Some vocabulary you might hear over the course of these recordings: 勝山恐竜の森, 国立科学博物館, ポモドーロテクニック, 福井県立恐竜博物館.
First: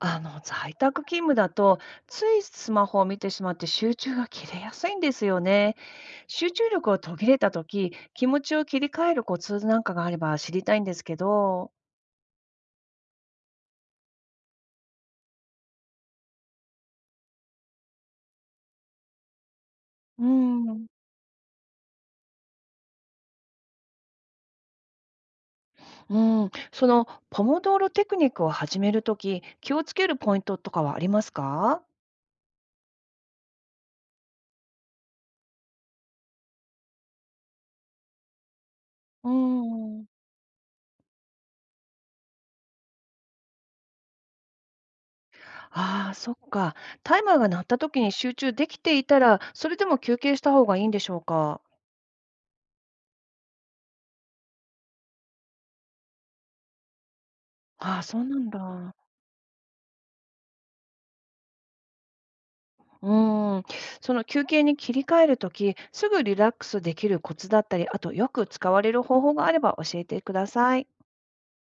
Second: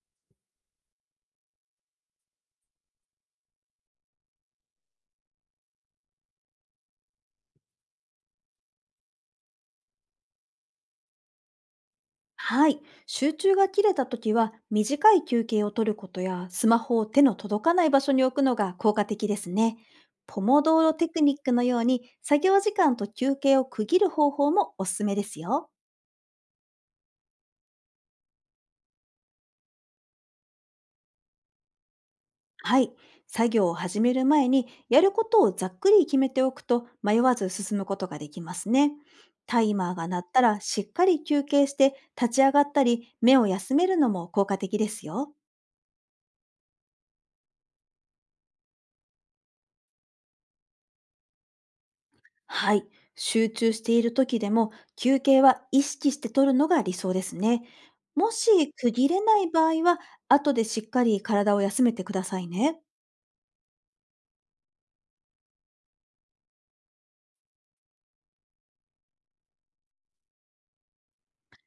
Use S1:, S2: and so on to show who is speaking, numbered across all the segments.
S1: 在宅勤務だと、ついスマホを見てしまって集中が切れやすいんですよね。集中力を途切れたとき、気持ちを切り替えるコツなんかがあれば知りたいんですけど。
S2: はい。集中が切れた時は、短い休憩を取ることや、スマホを手の届かない場所に置くのが効果的ですね。
S1: うー
S2: ポモドー
S1: ん。
S2: ロテクニックのように、作業時間と休憩を区切る方法もおすすめですよ。
S1: うーん。ポモドーロテクニックを始めるとき、気をつけるポイントとかはありますか？
S2: はい。作業を始める前に、やることをざっくり決めておくと、迷わず進むことができますね。
S1: うー
S2: タイマーが
S1: ん。
S2: 鳴ったら、しっかり休憩して、立ち上がったり、目を休めるのも効果的ですよ。
S1: ああ、そっか。タイマーが鳴ったときに集中できていたら、それでも休憩した方がいいんでしょうか？
S2: はい。集中している時でも休憩は意識して取るのが理想ですね。
S1: ああ、そう
S2: も
S1: なん
S2: し区
S1: だ。
S2: 切れない場合は、後でしっかり体を休めてくださいね。
S1: うーん、その休憩に切り替えるとき、すぐリラックスできるコツだったり、あとよく使われる方法があれば教えてください。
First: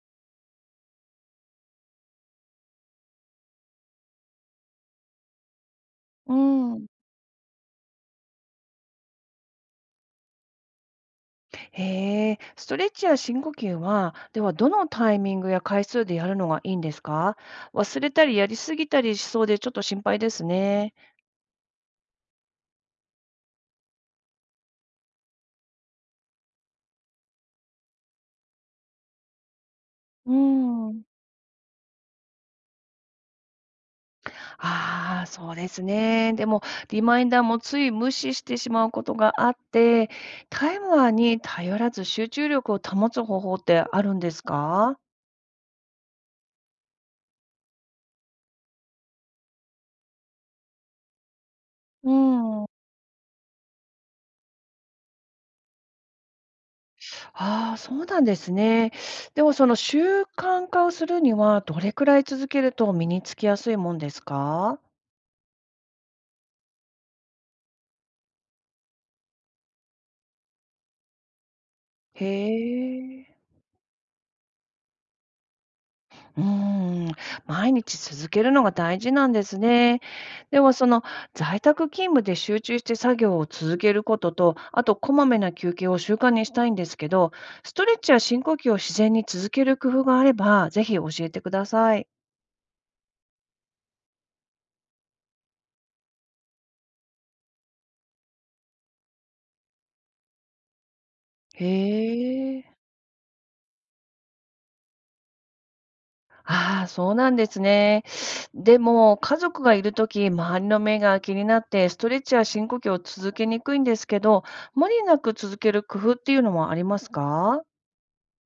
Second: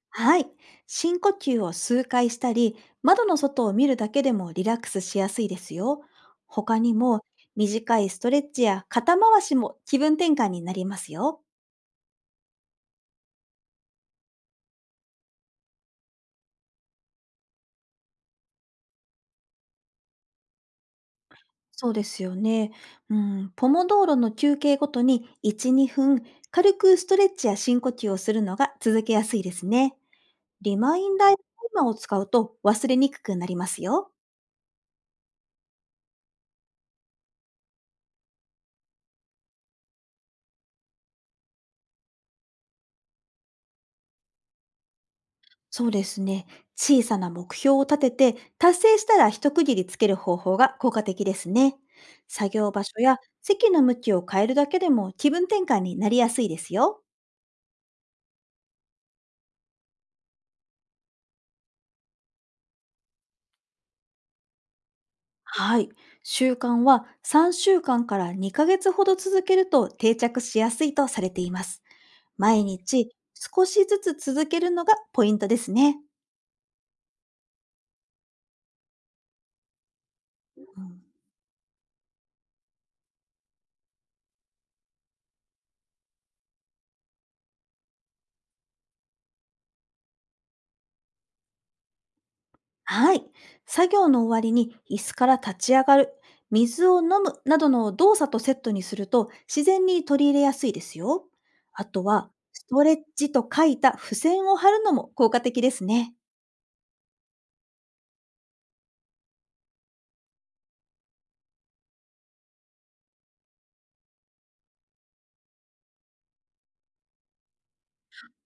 S2: はい。深呼吸を数回したり、窓の外を見るだけでもリラックスしやすいですよ。
S1: う
S2: 他
S1: ん、
S2: にも短いストレッチや肩回しも気分転換になりますよ。
S1: へえ、ストレッチや深呼吸は、ではどのタイミングや回数でやるのがいいんですか？忘れたりやりすぎたりしそうでちょっと心配ですね。
S2: そうですよね。うん、ポモ道路の休憩ごとに1、2分、軽くストレッチや深呼吸をするのが続けやすいですね。
S1: う
S2: リマ
S1: ん、
S2: インダーやタイマーを使うと忘れにくくなりますよ。
S1: ああ、そうですね。でも、リマインダーもつい無視してしまうことがあって、タイマーに頼らず集中力を保つ方法ってあるんですか？
S2: そうですね。小さな目標を立てて、達成したら一区切りつける方法が効果的ですね。
S1: う
S2: 作
S1: ん。
S2: 業場所や席の向きを変えるだけでも気分転換になりやすいですよ。
S1: ああ、そうなんですね。でもその習慣化をするには、どれくらい続けると身につきやすいもんですか？
S2: はい。習慣は3週間かんから2ヶ月ほど続けると定着しやすいとされています。毎
S1: へ
S2: 日
S1: え。
S2: 少しずつ続けるのがポイントですね。
S1: うーん、毎日続けるのが大事なんですね。で
S2: う
S1: はそ
S2: ん、
S1: の在宅勤務で集中して作業を続けることと、あとこまめな休憩を習慣にしたいんですけど、ストレッチや深呼吸を自然に続ける工夫があれば、ぜひ教えてください。
S2: はい。作業の終わりに椅子から立ち上がる、水を飲むなどの動作とセットにすると自然に取り入れやすいですよ。
S1: へ
S2: あとはス
S1: え。
S2: トレッチと書いた付箋を貼るのも効果的ですね。
S1: ああ、そうなんですね。でも、家族がいるとき、周りの目が気になって、ストレッチや深呼吸を続けにくいんですけど、無理なく続ける工夫っていうのもありますか？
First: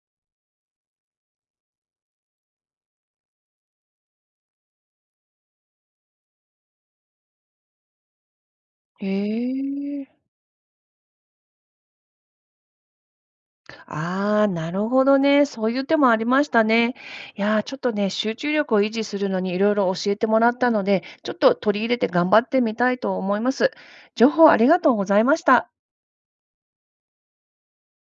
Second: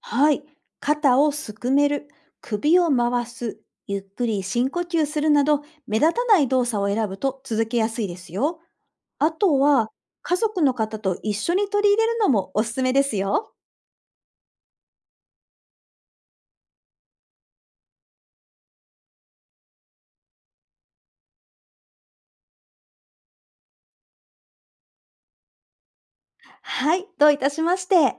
S2: はい。肩をすくめる、首を回す、ゆっくり深呼吸するなど、目立たない動作を選ぶと続けやすいですよ。
S1: へ
S2: あとは、
S1: え、
S2: 家族の方と一緒に取り入れるのもおすすめですよ。
S1: ああ、なるほどね。そういう手もありましたね。いやー、ちょっとね、集中力を維持するのにいろいろ教えてもらったので、ちょっと取り入れて頑張ってみたいと思います。情報ありがとうございました。
S2: はい。どういたしまして。